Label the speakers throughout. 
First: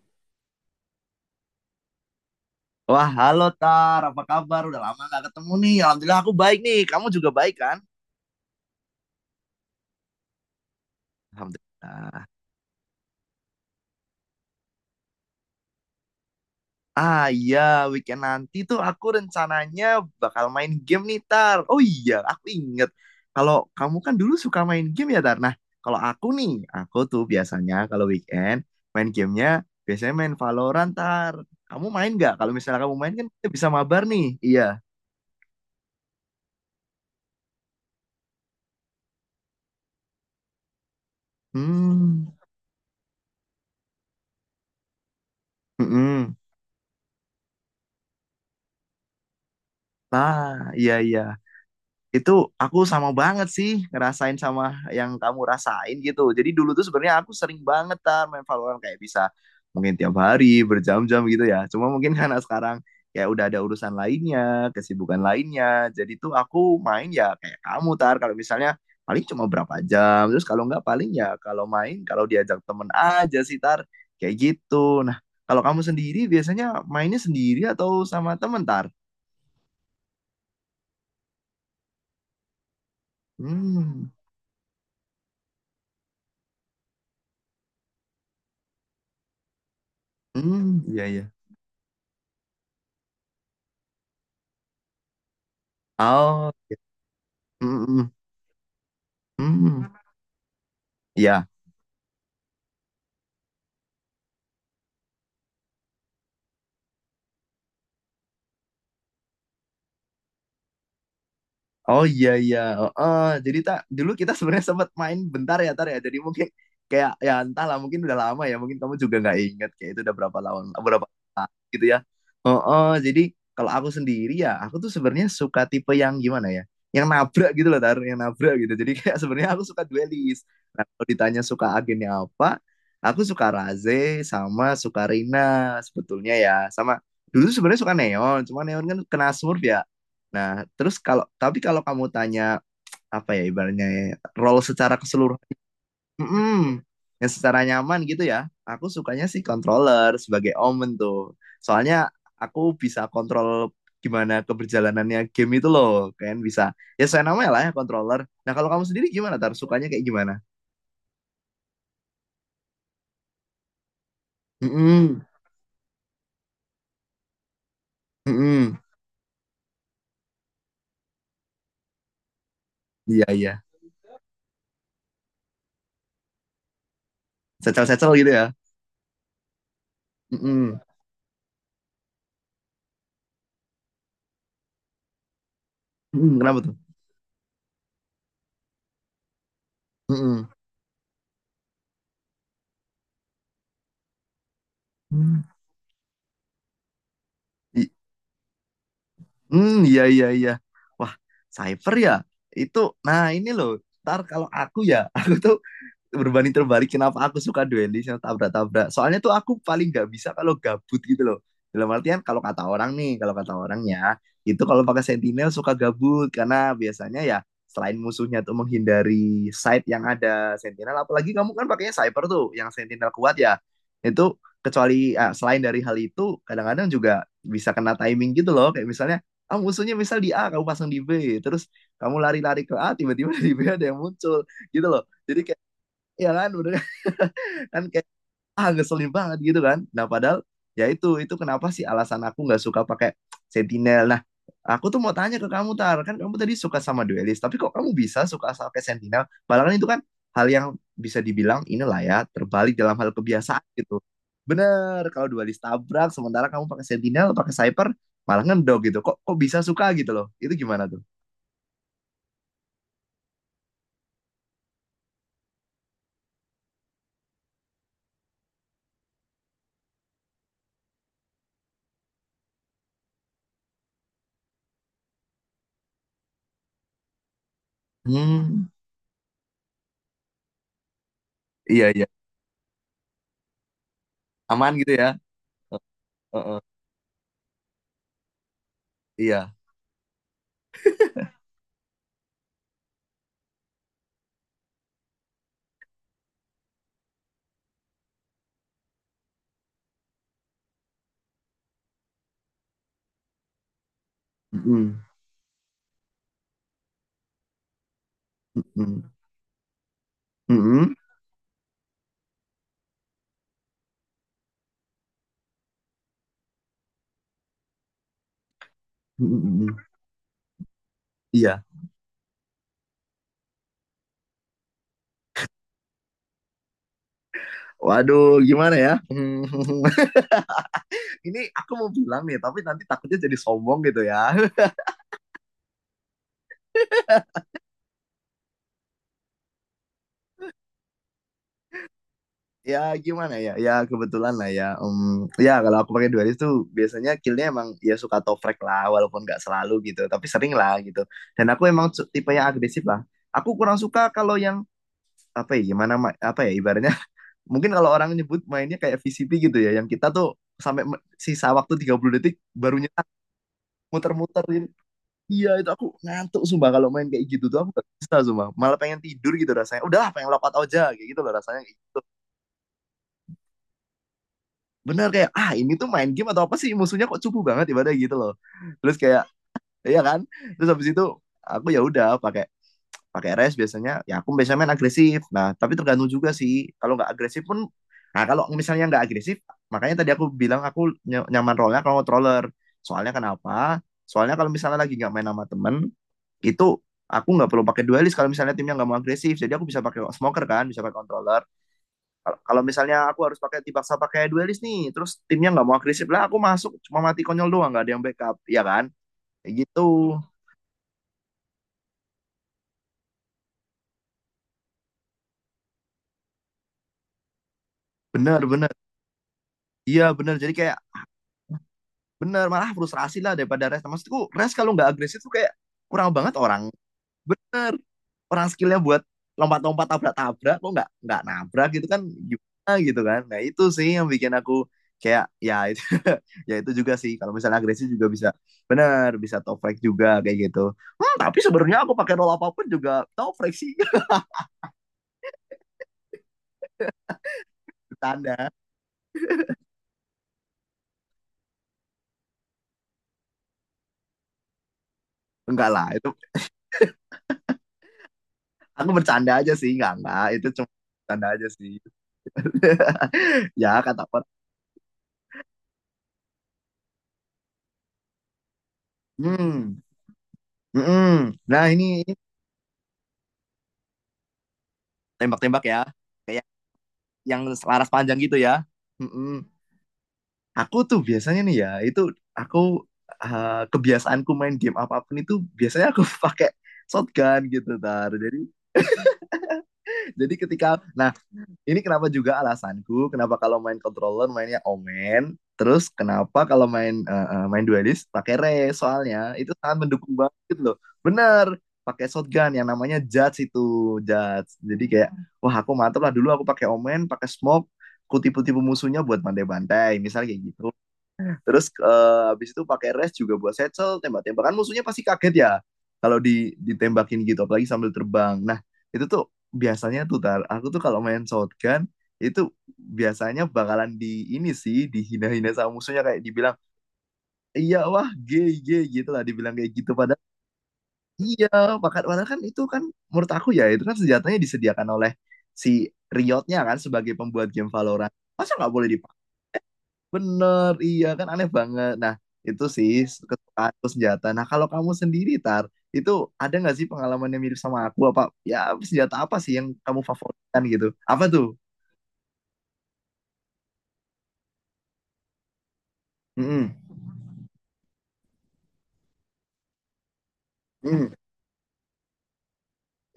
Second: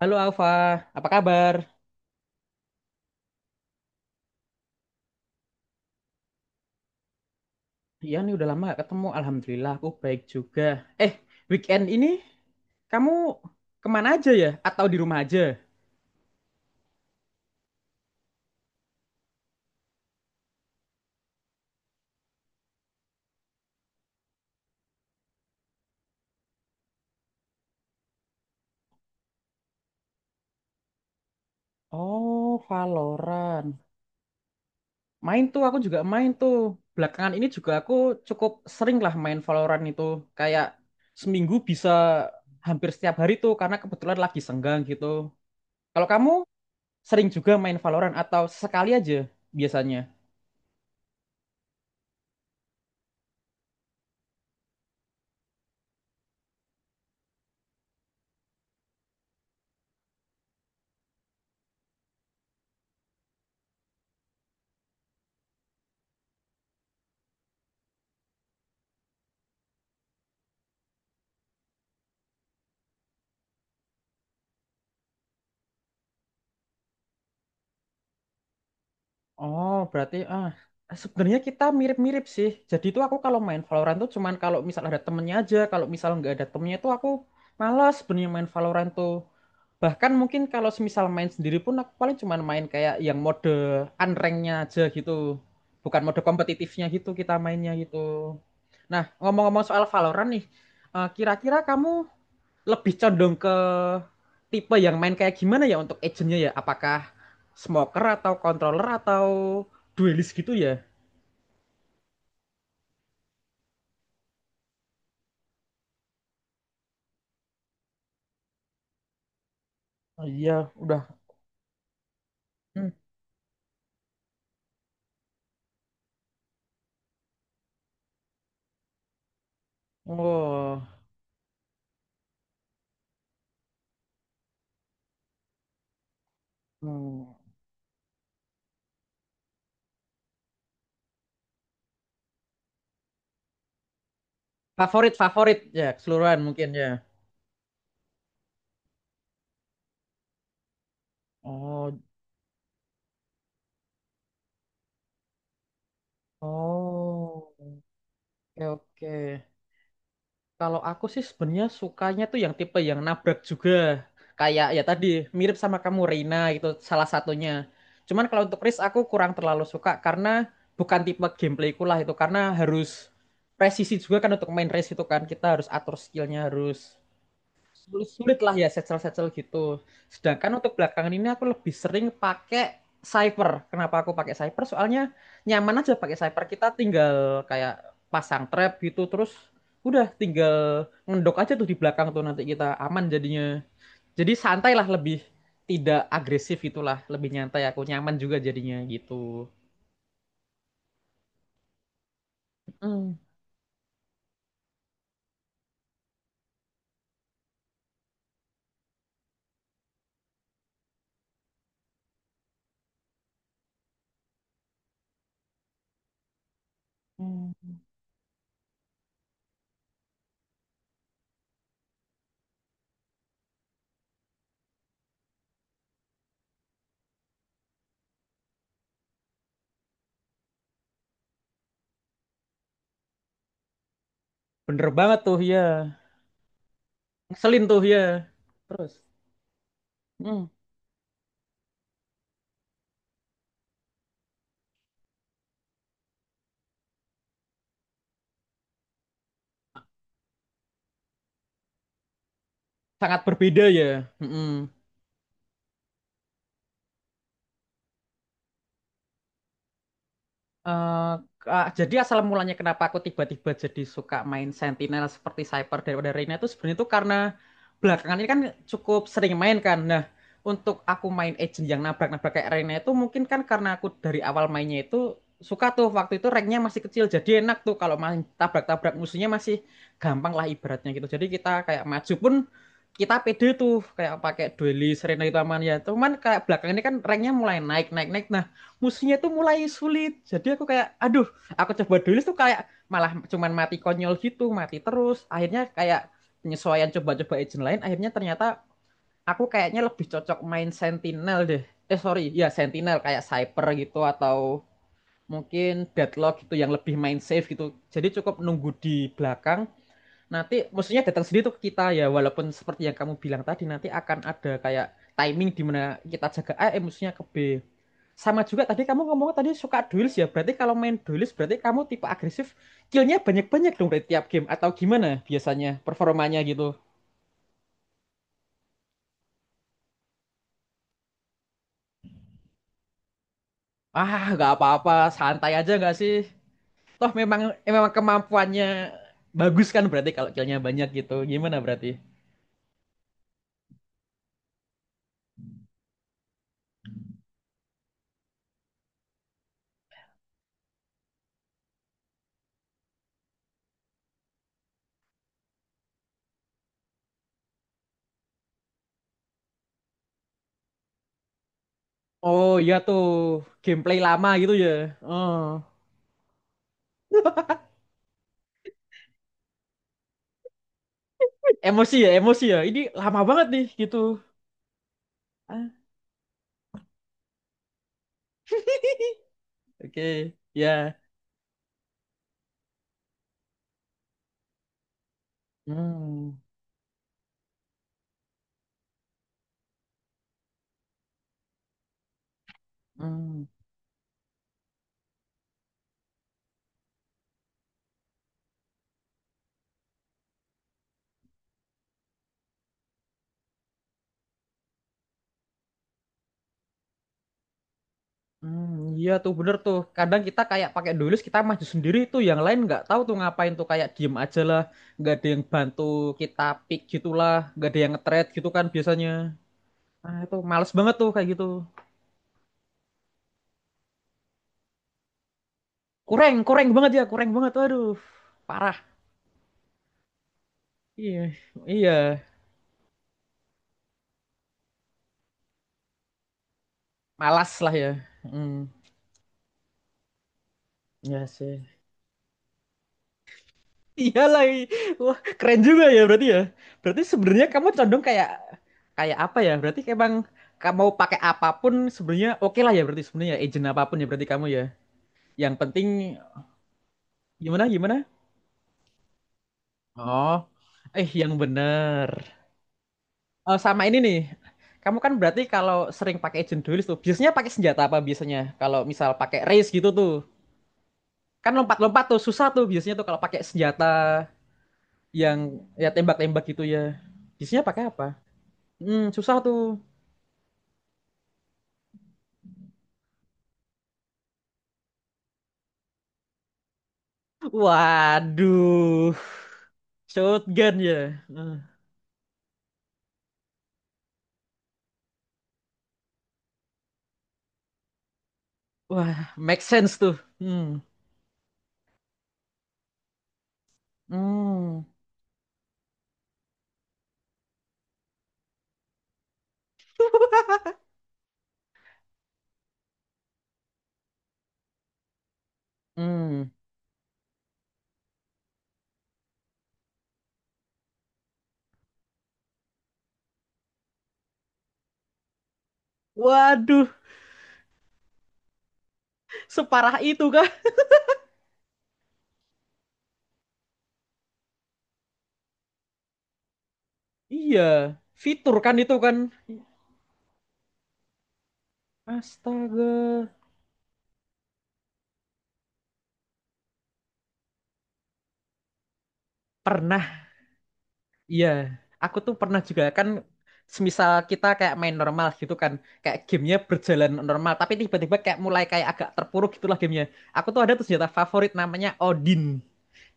Speaker 1: Halo Alfa, apa kabar?
Speaker 2: Wah, halo Tar, apa kabar? Udah lama gak ketemu nih. Alhamdulillah aku baik nih. Kamu juga baik kan?
Speaker 1: Iya nih udah lama gak ketemu. Alhamdulillah aku baik juga. Eh, weekend ini
Speaker 2: Alhamdulillah.
Speaker 1: kamu kemana aja ya? Atau di rumah aja?
Speaker 2: Ah iya, weekend nanti tuh aku rencananya bakal main game nih Tar. Oh iya, aku inget. Kalau kamu kan dulu suka main game ya Tar. Nah, kalau aku nih, aku tuh biasanya kalau weekend main gamenya biasanya main Valorant Tar. Kamu main nggak? Kalau
Speaker 1: Oh,
Speaker 2: misalnya kamu main kan kita bisa
Speaker 1: Valorant.
Speaker 2: mabar nih. Iya.
Speaker 1: Main tuh, aku juga main tuh. Belakangan ini juga aku cukup sering lah main Valorant itu. Kayak seminggu bisa
Speaker 2: Hmm.
Speaker 1: hampir setiap hari tuh karena kebetulan lagi senggang gitu. Kalau kamu
Speaker 2: Mm-mm.
Speaker 1: sering juga main Valorant atau sekali aja biasanya?
Speaker 2: Ah, iya iya. Itu aku sama banget sih ngerasain sama yang kamu rasain gitu. Jadi dulu tuh sebenarnya aku sering banget Tar, main Valorant kayak bisa mungkin tiap hari berjam-jam gitu ya. Cuma mungkin karena sekarang kayak udah ada urusan lainnya, kesibukan lainnya. Jadi tuh aku main ya kayak kamu Tar kalau misalnya paling cuma berapa jam. Terus kalau nggak paling ya kalau main kalau diajak temen aja sih Tar. Kayak gitu. Nah, kalau kamu sendiri biasanya mainnya sendiri atau sama temen Tar?
Speaker 1: Oh, berarti sebenarnya kita mirip-mirip sih. Jadi itu aku kalau main Valorant tuh
Speaker 2: Hmm.
Speaker 1: cuman kalau misal ada temennya aja. Kalau misal nggak ada temennya tuh aku malas sebenarnya main Valorant tuh. Bahkan mungkin kalau
Speaker 2: Hmm,
Speaker 1: semisal
Speaker 2: iya
Speaker 1: main
Speaker 2: iya.
Speaker 1: sendiri pun aku paling cuman main kayak yang mode unranknya aja gitu. Bukan mode
Speaker 2: Oh,
Speaker 1: kompetitifnya gitu kita mainnya gitu.
Speaker 2: mhm,
Speaker 1: Nah, ngomong-ngomong soal
Speaker 2: mhm.
Speaker 1: Valorant nih,
Speaker 2: Iya.
Speaker 1: kira-kira kamu lebih condong ke tipe yang main kayak gimana ya untuk agentnya ya? Apakah smoker atau controller atau duelist gitu ya?
Speaker 2: Oh iya iya. Heeh. Jadi tak dulu kita sebenarnya sempat main bentar ya Tar ya. Jadi mungkin kayak ya entahlah mungkin udah lama ya. Mungkin kamu juga nggak ingat kayak itu udah
Speaker 1: Oh,
Speaker 2: berapa
Speaker 1: iya,
Speaker 2: lama
Speaker 1: udah.
Speaker 2: gitu ya. Oh,
Speaker 1: Hmm.
Speaker 2: oh, jadi kalau aku sendiri ya, aku tuh sebenarnya suka tipe yang gimana ya? Yang nabrak gitu loh, Tar, yang nabrak gitu. Jadi kayak sebenarnya aku suka duelis. Nah,
Speaker 1: Oh.
Speaker 2: kalau ditanya suka agennya apa, aku suka Raze sama suka Rina sebetulnya ya. Sama
Speaker 1: Hmm.
Speaker 2: dulu sebenarnya suka Neon, cuma Neon kan kena Smurf ya. Nah, terus kalau tapi kalau kamu tanya apa ya ibaratnya ya, role secara
Speaker 1: Favorit
Speaker 2: keseluruhan.
Speaker 1: favorit ya keseluruhan mungkin
Speaker 2: Mm-mm.
Speaker 1: ya.
Speaker 2: Yang secara nyaman gitu ya. Aku sukanya sih controller sebagai omen tuh.
Speaker 1: Oh,
Speaker 2: Soalnya aku bisa kontrol gimana keberjalanannya game itu loh. Kan bisa. Ya saya namanya
Speaker 1: oh,
Speaker 2: lah ya controller. Nah
Speaker 1: oke
Speaker 2: kalau kamu sendiri gimana
Speaker 1: oke.
Speaker 2: Tar? Sukanya kayak gimana?
Speaker 1: Kalau aku sih sebenarnya sukanya tuh yang tipe yang nabrak juga. Kayak ya tadi
Speaker 2: Mm-mm.
Speaker 1: mirip sama kamu Reina gitu salah satunya. Cuman kalau untuk Riz
Speaker 2: Mm-mm.
Speaker 1: aku kurang terlalu suka karena bukan tipe gameplayku lah itu karena harus
Speaker 2: Iya iya.
Speaker 1: presisi juga kan untuk main race itu kan kita harus atur skillnya harus sulit,
Speaker 2: Secel-secel gitu
Speaker 1: sulit
Speaker 2: ya.
Speaker 1: lah ya setsel-setsel gitu. Sedangkan untuk
Speaker 2: Mm-mm.
Speaker 1: belakangan ini aku lebih sering pakai Cypher. Kenapa aku pakai Cypher? Soalnya nyaman aja pakai
Speaker 2: Mm-mm.
Speaker 1: Cypher.
Speaker 2: Kenapa
Speaker 1: Kita
Speaker 2: tuh?
Speaker 1: tinggal kayak pasang trap gitu terus udah
Speaker 2: Mm-mm.
Speaker 1: tinggal ngendok aja tuh di belakang tuh nanti kita aman jadinya. Jadi santai lah lebih
Speaker 2: Mm.
Speaker 1: tidak agresif itulah lebih nyantai aku
Speaker 2: I-
Speaker 1: nyaman juga jadinya gitu.
Speaker 2: mm, iya iya iya. Wah, cyber ya. Itu,
Speaker 1: Mm.
Speaker 2: nah ini loh. Ntar kalau aku ya, aku tuh berbanding terbalik kenapa aku suka duelis yang tabrak-tabrak. Soalnya tuh aku paling nggak bisa kalau gabut gitu loh. Dalam artian kalau kata orang nih, kalau kata orangnya itu kalau pakai sentinel suka gabut karena biasanya ya
Speaker 1: Hmm.
Speaker 2: selain musuhnya tuh menghindari site yang ada sentinel, apalagi kamu kan pakainya cyber tuh yang sentinel kuat ya. Itu kecuali selain dari hal itu kadang-kadang juga bisa kena timing gitu loh kayak misalnya musuhnya misal di A kamu pasang di B terus kamu lari-lari ke A tiba-tiba di B ada yang muncul gitu
Speaker 1: Bener
Speaker 2: loh
Speaker 1: banget tuh
Speaker 2: jadi
Speaker 1: ya.
Speaker 2: kayak, iya kan bener kan?
Speaker 1: Ngeselin tuh
Speaker 2: Kan
Speaker 1: ya.
Speaker 2: kayak, ah,
Speaker 1: Terus.
Speaker 2: ngeselin banget gitu kan, nah padahal
Speaker 1: Mm.
Speaker 2: ya itu kenapa sih alasan aku nggak suka pakai sentinel. Nah aku tuh mau tanya ke kamu Tar, kan kamu tadi suka sama duelist, tapi kok kamu bisa suka sama pakai sentinel padahal kan itu kan hal yang bisa dibilang inilah ya, terbalik dalam hal
Speaker 1: Sangat
Speaker 2: kebiasaan
Speaker 1: berbeda
Speaker 2: gitu.
Speaker 1: ya. Mm-mm.
Speaker 2: Bener kalau duelist tabrak, sementara kamu pakai sentinel pakai sniper malah ngendog gitu, kok kok bisa suka gitu loh, itu gimana tuh?
Speaker 1: Eh, jadi asal mulanya kenapa aku tiba-tiba jadi suka main Sentinel seperti Cyper daripada Reyna itu sebenarnya itu karena belakangan ini kan cukup sering main kan. Nah, untuk aku main agent yang nabrak-nabrak kayak Reyna itu mungkin kan karena aku dari awal mainnya itu suka tuh waktu itu ranknya masih kecil jadi enak tuh kalau main
Speaker 2: Hmm,
Speaker 1: tabrak-tabrak musuhnya masih gampang lah ibaratnya gitu. Jadi kita kayak
Speaker 2: iya iya.
Speaker 1: maju pun kita pede tuh kayak pakai
Speaker 2: Aman gitu
Speaker 1: duelist
Speaker 2: ya.
Speaker 1: Reyna gitu aman ya.
Speaker 2: Eh,
Speaker 1: Cuman
Speaker 2: eh,
Speaker 1: kayak
Speaker 2: eh,
Speaker 1: belakangan ini kan ranknya mulai naik naik naik musuhnya tuh
Speaker 2: iya.
Speaker 1: mulai sulit. Jadi aku kayak, aduh, aku coba dulu tuh kayak malah cuman mati konyol gitu, mati terus. Akhirnya kayak penyesuaian coba-coba agent lain, akhirnya ternyata aku kayaknya lebih cocok main Sentinel deh. Eh sorry, ya Sentinel kayak Cyper gitu atau
Speaker 2: Mm-mm.
Speaker 1: mungkin Deadlock gitu yang lebih main safe gitu. Jadi cukup nunggu di
Speaker 2: Mm-mm.
Speaker 1: belakang, nanti
Speaker 2: Mm-mm.
Speaker 1: maksudnya datang sendiri tuh ke kita ya walaupun seperti yang kamu bilang tadi nanti akan ada kayak timing di mana kita jaga A, eh musuhnya ke B. Sama juga tadi kamu ngomong tadi
Speaker 2: Mm-mm.
Speaker 1: suka duels ya. Berarti kalau main duels berarti
Speaker 2: Iya.
Speaker 1: kamu tipe agresif. Killnya banyak-banyak dong dari tiap game. Atau gimana biasanya performanya gitu?
Speaker 2: Waduh, gimana ya? Hmm, ini aku mau bilang nih, tapi nanti takutnya jadi sombong gitu
Speaker 1: Ah
Speaker 2: ya.
Speaker 1: nggak apa-apa. Santai aja nggak sih? Toh memang memang kemampuannya bagus kan berarti kalau killnya banyak gitu. Gimana berarti?
Speaker 2: Ya gimana ya? Ya kebetulan lah ya. Ya kalau aku pakai dualis tuh biasanya killnya emang ya suka toprek lah, walaupun nggak selalu gitu, tapi sering lah gitu. Dan aku emang tipe yang agresif lah. Aku kurang suka kalau yang apa ya gimana, apa ya ibaratnya, mungkin kalau orang nyebut mainnya kayak VCP gitu ya, yang kita tuh sampai sisa waktu 30 detik
Speaker 1: Oh iya
Speaker 2: baru
Speaker 1: tuh.
Speaker 2: nyetak,
Speaker 1: Gameplay lama
Speaker 2: muter-muter
Speaker 1: gitu ya.
Speaker 2: gitu.
Speaker 1: Oh.
Speaker 2: Iya itu aku ngantuk sumpah, kalau main kayak gitu tuh aku gak bisa, sumpah malah pengen tidur gitu rasanya, udahlah pengen lock out aja kayak gitu loh rasanya, kayak
Speaker 1: Emosi
Speaker 2: gitu
Speaker 1: ya, emosi ya. Ini lama banget nih gitu.
Speaker 2: bener, kayak ah
Speaker 1: Ah.
Speaker 2: ini tuh main game atau apa sih, musuhnya kok cupu banget ibadah gitu loh. Terus kayak, iya kan,
Speaker 1: Oke,
Speaker 2: terus habis
Speaker 1: ya.
Speaker 2: itu aku ya udah pakai pakai rest biasanya. Ya aku biasanya main agresif, nah tapi tergantung juga
Speaker 1: Hmm.
Speaker 2: sih. Kalau nggak agresif pun, nah kalau misalnya nggak agresif, makanya tadi aku bilang aku nyaman role kalau controller. Soalnya
Speaker 1: Hmm.
Speaker 2: kenapa, soalnya kalau misalnya lagi nggak main sama temen, itu aku nggak perlu pakai duelist kalau misalnya timnya nggak mau agresif, jadi aku bisa pakai smoker, kan bisa pakai controller. Kalau kalau misalnya aku harus pakai, dipaksa pakai duelist nih, terus timnya nggak mau agresif lah, aku masuk cuma mati konyol doang, nggak ada yang backup ya kan,
Speaker 1: Hmm, iya tuh
Speaker 2: kayak
Speaker 1: bener tuh.
Speaker 2: gitu.
Speaker 1: Kadang kita kayak pakai dulus kita maju sendiri tuh, yang lain nggak tahu tuh ngapain tuh kayak diem aja lah, nggak ada yang bantu kita pick gitulah, nggak ada yang nge-thread
Speaker 2: Bener
Speaker 1: gitu kan
Speaker 2: bener.
Speaker 1: biasanya.
Speaker 2: Iya
Speaker 1: Ah
Speaker 2: bener,
Speaker 1: itu
Speaker 2: jadi
Speaker 1: males
Speaker 2: kayak,
Speaker 1: banget tuh kayak gitu.
Speaker 2: bener, malah frustrasi lah daripada Rest. Maksudku, Rest kalau nggak agresif tuh kayak kurang banget
Speaker 1: Kurang,
Speaker 2: orang.
Speaker 1: kurang banget ya, kurang banget.
Speaker 2: Bener,
Speaker 1: Aduh,
Speaker 2: orang
Speaker 1: parah.
Speaker 2: skillnya buat lompat-lompat tabrak-tabrak, kok nggak
Speaker 1: Iya,
Speaker 2: nggak nabrak gitu
Speaker 1: iya,
Speaker 2: kan, gimana gitu kan. Nah itu sih yang bikin aku kayak ya itu ya itu juga sih, kalau
Speaker 1: malas
Speaker 2: misalnya
Speaker 1: lah
Speaker 2: agresif
Speaker 1: ya.
Speaker 2: juga bisa,
Speaker 1: Hmm,
Speaker 2: bener, bisa toprak juga kayak gitu. Hmm,
Speaker 1: iya
Speaker 2: tapi
Speaker 1: sih.
Speaker 2: sebenarnya aku pakai roll apapun juga toprak sih.
Speaker 1: Iya lagi. Wah, keren juga ya. Berarti sebenarnya kamu condong kayak
Speaker 2: Bercanda,
Speaker 1: kayak apa ya? Berarti emang kamu mau pakai apapun sebenarnya oke lah ya berarti sebenarnya agent apapun ya berarti kamu ya. Yang
Speaker 2: enggak lah
Speaker 1: penting
Speaker 2: itu,
Speaker 1: gimana gimana?
Speaker 2: aku bercanda aja sih, enggak
Speaker 1: Oh,
Speaker 2: itu, cuma
Speaker 1: eh
Speaker 2: bercanda
Speaker 1: yang
Speaker 2: aja sih.
Speaker 1: bener. Oh,
Speaker 2: Ya
Speaker 1: sama ini
Speaker 2: kata
Speaker 1: nih.
Speaker 2: orang.
Speaker 1: Kamu kan berarti kalau sering pakai agent duelist tuh, biasanya pakai senjata apa biasanya? Kalau misal pakai race
Speaker 2: Hmm.
Speaker 1: gitu tuh.
Speaker 2: Mm-mm.
Speaker 1: Kan
Speaker 2: Nah ini.
Speaker 1: lompat-lompat tuh susah tuh biasanya tuh kalau pakai senjata yang
Speaker 2: Tembak-tembak ya.
Speaker 1: ya tembak-tembak
Speaker 2: Kayak
Speaker 1: gitu ya.
Speaker 2: yang
Speaker 1: Biasanya pakai
Speaker 2: selaras
Speaker 1: apa?
Speaker 2: panjang gitu ya.
Speaker 1: Hmm, susah
Speaker 2: Mm-mm.
Speaker 1: tuh.
Speaker 2: Aku tuh biasanya nih ya, itu aku kebiasaanku main game apapun itu biasanya aku pakai shotgun gitu Tar. Jadi
Speaker 1: Waduh,
Speaker 2: jadi ketika,
Speaker 1: shotgun ya.
Speaker 2: nah,
Speaker 1: Eh.
Speaker 2: ini kenapa juga alasanku, kenapa kalau main controller mainnya Omen, terus kenapa kalau main main duelist pakai Rey,
Speaker 1: Wah,
Speaker 2: soalnya itu
Speaker 1: make
Speaker 2: sangat
Speaker 1: sense
Speaker 2: mendukung
Speaker 1: tuh.
Speaker 2: banget loh.
Speaker 1: Hmm.
Speaker 2: Bener, pakai shotgun yang namanya Judge itu, Judge.
Speaker 1: Hmm.
Speaker 2: Jadi kayak, wah aku mantep lah, dulu aku pakai Omen, pakai Smoke, ku tipu-tipu musuhnya buat bantai-bantai, misalnya kayak gitu. Terus habis itu pakai res juga buat settle, tembak-tembakan, musuhnya pasti kaget ya kalau
Speaker 1: Hmm.
Speaker 2: ditembakin gitu apalagi sambil terbang. Nah, itu tuh biasanya tuh Tar, aku tuh kalau main shotgun itu biasanya bakalan di ini sih, dihina-hina sama musuhnya, kayak dibilang,
Speaker 1: Waduh,
Speaker 2: iya wah gay gay gitu lah, dibilang kayak gitu,
Speaker 1: separah
Speaker 2: padahal
Speaker 1: itu kah?
Speaker 2: iya padahal padahal kan itu kan, menurut aku ya, itu kan senjatanya disediakan oleh si Riotnya kan sebagai pembuat
Speaker 1: Iya,
Speaker 2: game Valorant, masa
Speaker 1: fitur
Speaker 2: nggak
Speaker 1: kan
Speaker 2: boleh
Speaker 1: itu kan.
Speaker 2: dipakai? Bener, iya kan, aneh banget. Nah, itu sih
Speaker 1: Astaga.
Speaker 2: kesukaan atau senjata. Nah, kalau kamu sendiri, Tar, itu ada nggak sih pengalaman yang mirip sama aku? Apa ya, senjata apa sih yang kamu
Speaker 1: Pernah,
Speaker 2: favoritkan gitu? Apa tuh?
Speaker 1: iya. Aku tuh pernah juga kan semisal kita kayak main normal gitu kan. Kayak gamenya
Speaker 2: Mm-mm.
Speaker 1: berjalan normal, tapi tiba-tiba kayak mulai kayak agak terpuruk gitulah gamenya. Aku tuh ada tuh senjata
Speaker 2: Mm.
Speaker 1: favorit namanya Odin.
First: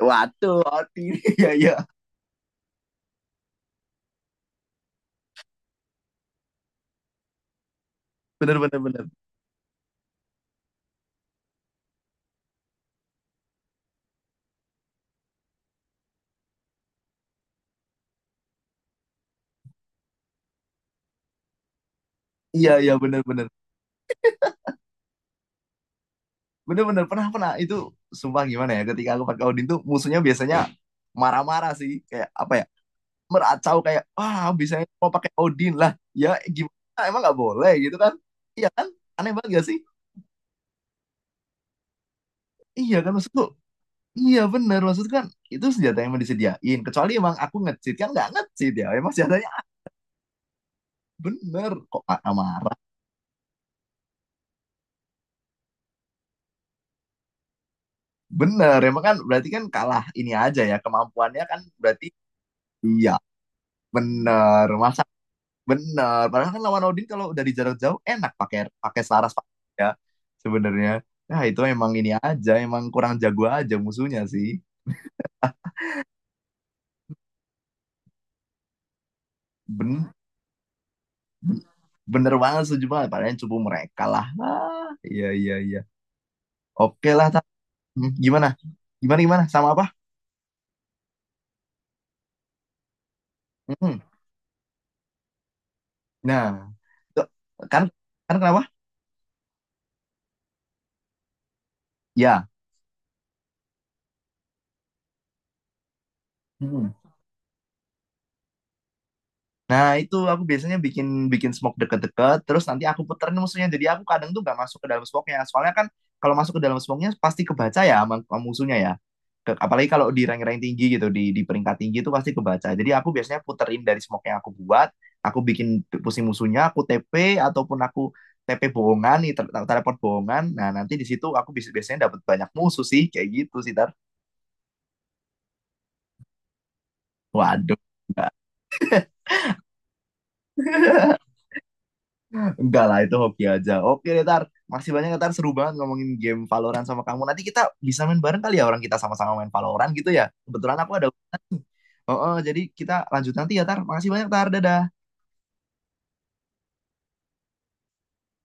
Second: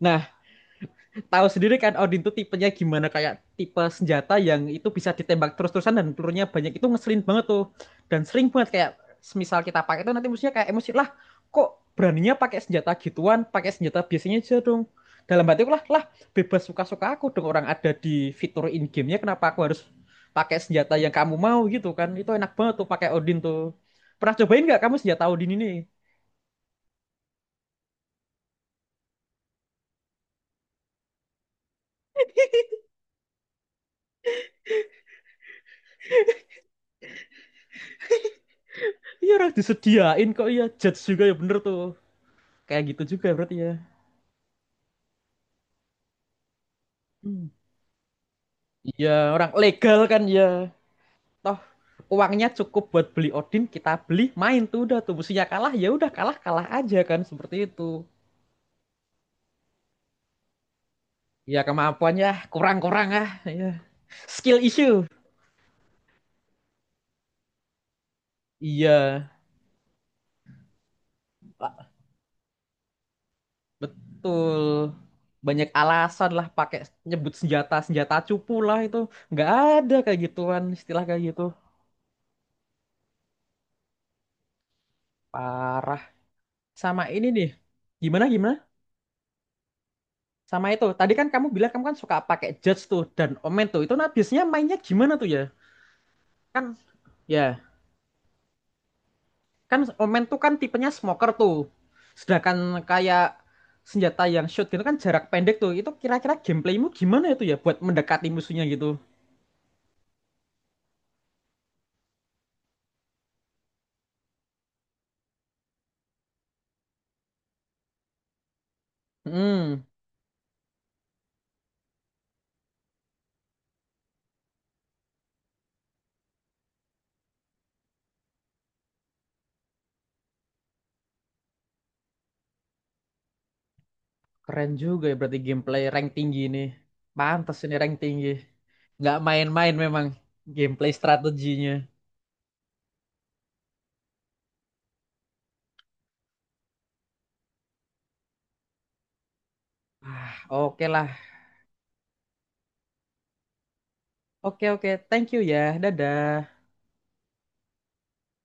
Speaker 1: Nah,
Speaker 2: Waduh, hati.
Speaker 1: tahu
Speaker 2: Iya,
Speaker 1: sendiri
Speaker 2: iya.
Speaker 1: kan Odin tuh tipenya gimana kayak tipe senjata yang itu bisa ditembak terus-terusan dan pelurunya banyak itu ngeselin banget tuh dan sering
Speaker 2: Bener,
Speaker 1: banget
Speaker 2: bener,
Speaker 1: kayak
Speaker 2: bener.
Speaker 1: semisal kita pakai itu nanti musuhnya kayak emosi lah kok beraninya pakai senjata gituan pakai senjata biasanya aja dong dalam hatiku lah lah bebas suka-suka aku dong orang ada di fitur in gamenya kenapa aku harus pakai senjata yang kamu mau gitu kan itu enak
Speaker 2: Iya,
Speaker 1: banget tuh
Speaker 2: iya,
Speaker 1: pakai
Speaker 2: bener,
Speaker 1: Odin
Speaker 2: bener.
Speaker 1: tuh pernah cobain nggak kamu senjata Odin ini
Speaker 2: Bener, bener. Pernah, pernah. Itu sumpah gimana ya? Ketika aku pakai Odin tuh musuhnya biasanya marah-marah sih. Kayak apa ya? Meracau kayak, wah bisa ya, mau pakai Odin lah. Ya, gimana? Emang nggak boleh gitu kan? Iya kan? Aneh
Speaker 1: iya
Speaker 2: banget
Speaker 1: orang
Speaker 2: gak sih?
Speaker 1: disediain kok iya judge juga ya bener tuh kayak
Speaker 2: Iya
Speaker 1: gitu
Speaker 2: kan
Speaker 1: juga
Speaker 2: maksudku,
Speaker 1: berarti ya.
Speaker 2: iya bener maksudku kan, itu senjata yang emang disediain. Kecuali emang
Speaker 1: Hmm.
Speaker 2: aku nge-cheat, kan nggak nge-cheat ya.
Speaker 1: Iya,
Speaker 2: Emang senjatanya
Speaker 1: orang legal kan ya. Toh
Speaker 2: bener, kok marah
Speaker 1: uangnya
Speaker 2: marah.
Speaker 1: cukup buat beli Odin, kita beli, main tuh udah tuh musuhnya kalah ya udah kalah-kalah aja kan seperti itu.
Speaker 2: Bener emang, kan berarti kan kalah ini aja ya kemampuannya
Speaker 1: Iya,
Speaker 2: kan, berarti
Speaker 1: kemampuannya kurang-kurang
Speaker 2: iya
Speaker 1: ah. Iya. Skill
Speaker 2: bener,
Speaker 1: issue.
Speaker 2: masa bener. Padahal kan lawan Odin kalau dari jarak jauh enak pakai pakai
Speaker 1: Iya,
Speaker 2: Saras, pakai, ya sebenarnya. Nah itu
Speaker 1: Pak.
Speaker 2: emang ini aja, emang kurang jago aja musuhnya sih.
Speaker 1: Betul. Banyak alasan lah pakai nyebut senjata senjata cupu lah itu. Nggak ada
Speaker 2: Ben
Speaker 1: kayak gituan istilah kayak gitu.
Speaker 2: ben- Bener banget, setuju banget. Padahal yang cupu mereka lah. Ah, iya iya iya.
Speaker 1: Parah. Sama
Speaker 2: Oke
Speaker 1: ini
Speaker 2: lah.
Speaker 1: nih.
Speaker 2: Hmm,
Speaker 1: Gimana
Speaker 2: gimana?
Speaker 1: gimana?
Speaker 2: Gimana gimana? Sama apa?
Speaker 1: Sama itu. Tadi kan kamu bilang kamu kan suka pakai judge tuh dan omen tuh. Itu
Speaker 2: Hmm.
Speaker 1: nah biasanya mainnya gimana tuh ya?
Speaker 2: Nah,
Speaker 1: Kan
Speaker 2: tuh,
Speaker 1: ya
Speaker 2: kan kan kenapa?
Speaker 1: kan omen tuh kan tipenya smoker tuh
Speaker 2: Ya.
Speaker 1: sedangkan kayak senjata yang shoot gitu kan jarak pendek tuh itu kira-kira gameplaymu
Speaker 2: Hmm.
Speaker 1: gimana itu ya buat mendekati musuhnya gitu.
Speaker 2: Nah, itu aku biasanya bikin bikin smoke deket-deket, terus nanti aku puterin musuhnya. Jadi aku kadang tuh nggak masuk ke dalam smoke-nya. Soalnya kan kalau masuk ke dalam smoke-nya pasti kebaca ya sama musuhnya ya.
Speaker 1: Hmm.
Speaker 2: Apalagi kalau di rank-rank tinggi gitu, di peringkat tinggi itu pasti kebaca. Jadi aku biasanya puterin dari smoke yang aku buat, aku bikin pusing musuhnya, aku TP ataupun aku TP bohongan, nih, teleport bohongan. Nah, nanti di situ aku biasanya dapat banyak musuh sih, kayak gitu sih, Tar.
Speaker 1: Keren juga ya berarti gameplay rank tinggi ini pantas ini
Speaker 2: Waduh.
Speaker 1: rank tinggi nggak main-main memang gameplay strateginya
Speaker 2: Enggak lah, itu hoki aja. Oke deh, Tar. Makasih banyak, ya, Tar. Seru banget ngomongin game Valorant sama kamu. Nanti kita bisa main bareng kali ya, orang kita sama-sama main Valorant gitu ya.
Speaker 1: ah
Speaker 2: Kebetulan
Speaker 1: oke
Speaker 2: aku ada
Speaker 1: lah
Speaker 2: urusan. Oh, oh, jadi kita lanjut nanti ya, Tar. Makasih banyak, Tar.
Speaker 1: oke oke
Speaker 2: Dadah.
Speaker 1: thank you ya dadah.